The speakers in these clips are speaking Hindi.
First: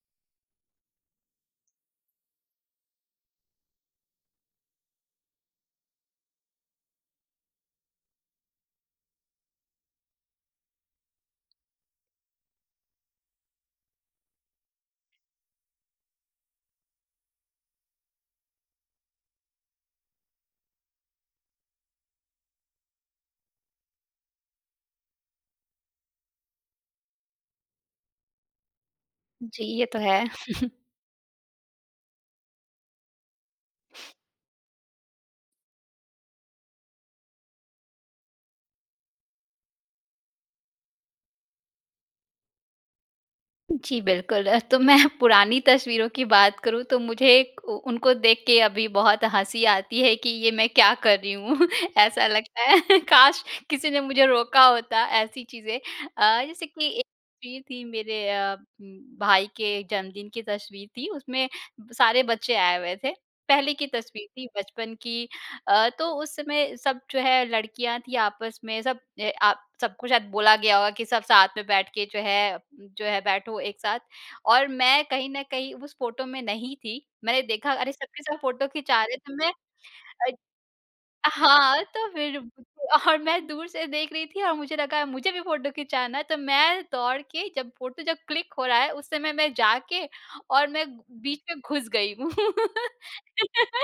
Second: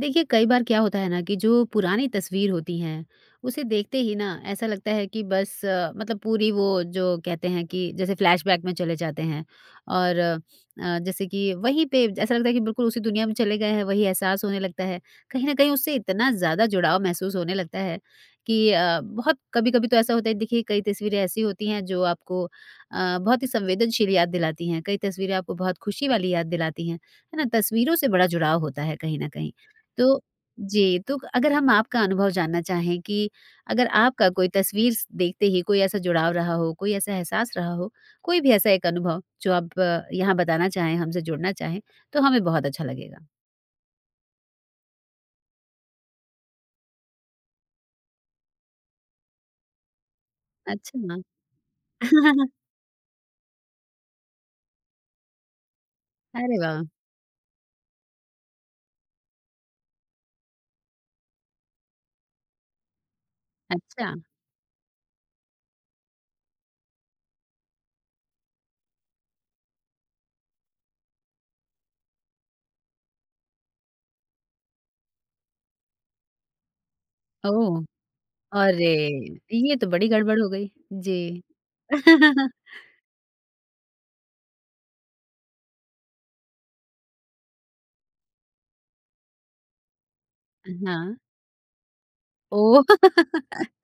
देखिए, कई बार क्या होता है ना कि जो पुरानी तस्वीर होती है, उसे देखते ही ना ऐसा लगता है कि बस मतलब पूरी वो जो कहते हैं कि जैसे फ्लैशबैक में चले जाते हैं। और अ, जैसे कि वहीं पे जैसा लगता है कि बिल्कुल उसी दुनिया में चले गए हैं, वही एहसास होने लगता है। कहीं न कहीं उससे इतना ज़्यादा जुड़ाव महसूस होने लगता है, कि अ, बहुत कभी-कभी तो ऐसा होता है देखिए, कई तस्वीरें ऐसी होती हैं जो आपको अ, बहुत ही संवेदनशील याद दिलाती हैं, कई तस्वीरें आपको बहुत खुशी वाली याद दिलाती हैं। है ना? तस्वीरों से बड़ा जुड़ाव होता है कहीं न कहीं। जी, ये तो तो है। जी, तो क अगर हम आपका अनुभव जानना चाहें कि अगर आपका कोई तस्वीर स देखते ही कोई ऐसा जुड़ाव रहा हो, कोई ऐसा एहसास रहा हो, कोई भी ऐसा एक अनुभव जो आप यहाँ बताना चाहें हमसे जुड़ना चाहें, तो हमें बहुत अच्छा लगेगा। जी, बिल्कुल। तो मैं पुरानी तस्वीरों की बात करूँ तो मुझे एक उ उनको देख के अभी बहुत हँसी आती है कि ये मैं क्या अच्छा। कर रही हूँ। ऐसा लगता है काश! किसी ने मुझे रोका होता ऐसी चीज़ें अ, अरे जैसे वाह! कि एक वीर थी मेरे अ, उम, भाई के जन्मदिन की तस्वीर थी, उसमें ब सारे बच्चे आए हुए थे। पहले की अच्छा। तस्वीर थी बचपन की अ, तो उस समय सब जो है लड़कियाँ थीं। आपस में सब ए अ, सबको शायद बोला गया होगा कि सब साथ में बैठ के जो है जो है बैठो एक साथ और मैं कहीं न कहीं उस फ़ोटो में नहीं थी। मैंने देखा ओह, अरे! सब के सब फ़ोटो अरे! खींचा रहे हैं तो मैं ये तो बड़ी अत गड़बड़ हो गई। जी। हाँ, तो फिर [unintelligible] और मैं दूर से देख रही थी और मुझे लगा मुझे भी फ़ोटो खिंचाना है तो मैं दौड़ के जब फ़ोटो जब क्लिक हो रहा है, उस समय मैं जाके और अ, मैं हाँ। बीच में घुस गई। ओह!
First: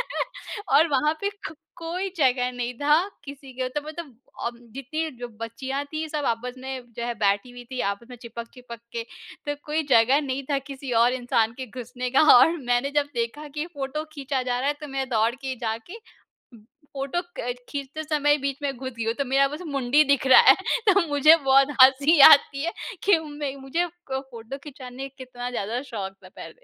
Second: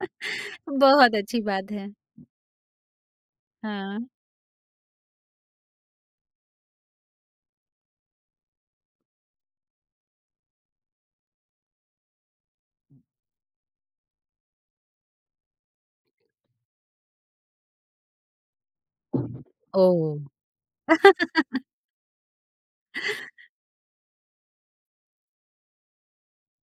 और बहुत वहाँ पे अच्छी क बात है। कोई जगह नहीं था किसी के तो हाँ। मतलब अ, जितनी जो बच्चियाँ थीं, सब आपस में जो है बैठी हुई थीं, आपस में चिपक-चिपक के। तो कोई जगह नहीं था किसी और इंसान के घुसने का और मैंने जब देखा कि फ़ोटो खींचा जा रहा है तो मैं दौड़ के जाके फ़ोटो क खींचते समय बीच में घुस गई हूँ तो मेरा बस मुंडी ओह! दिख रहा है। तो मुझे बहुत हँसी आती है कि नहीं, मुझे क फ़ोटो खिंचाने कितना ज़्यादा शौक था पहले।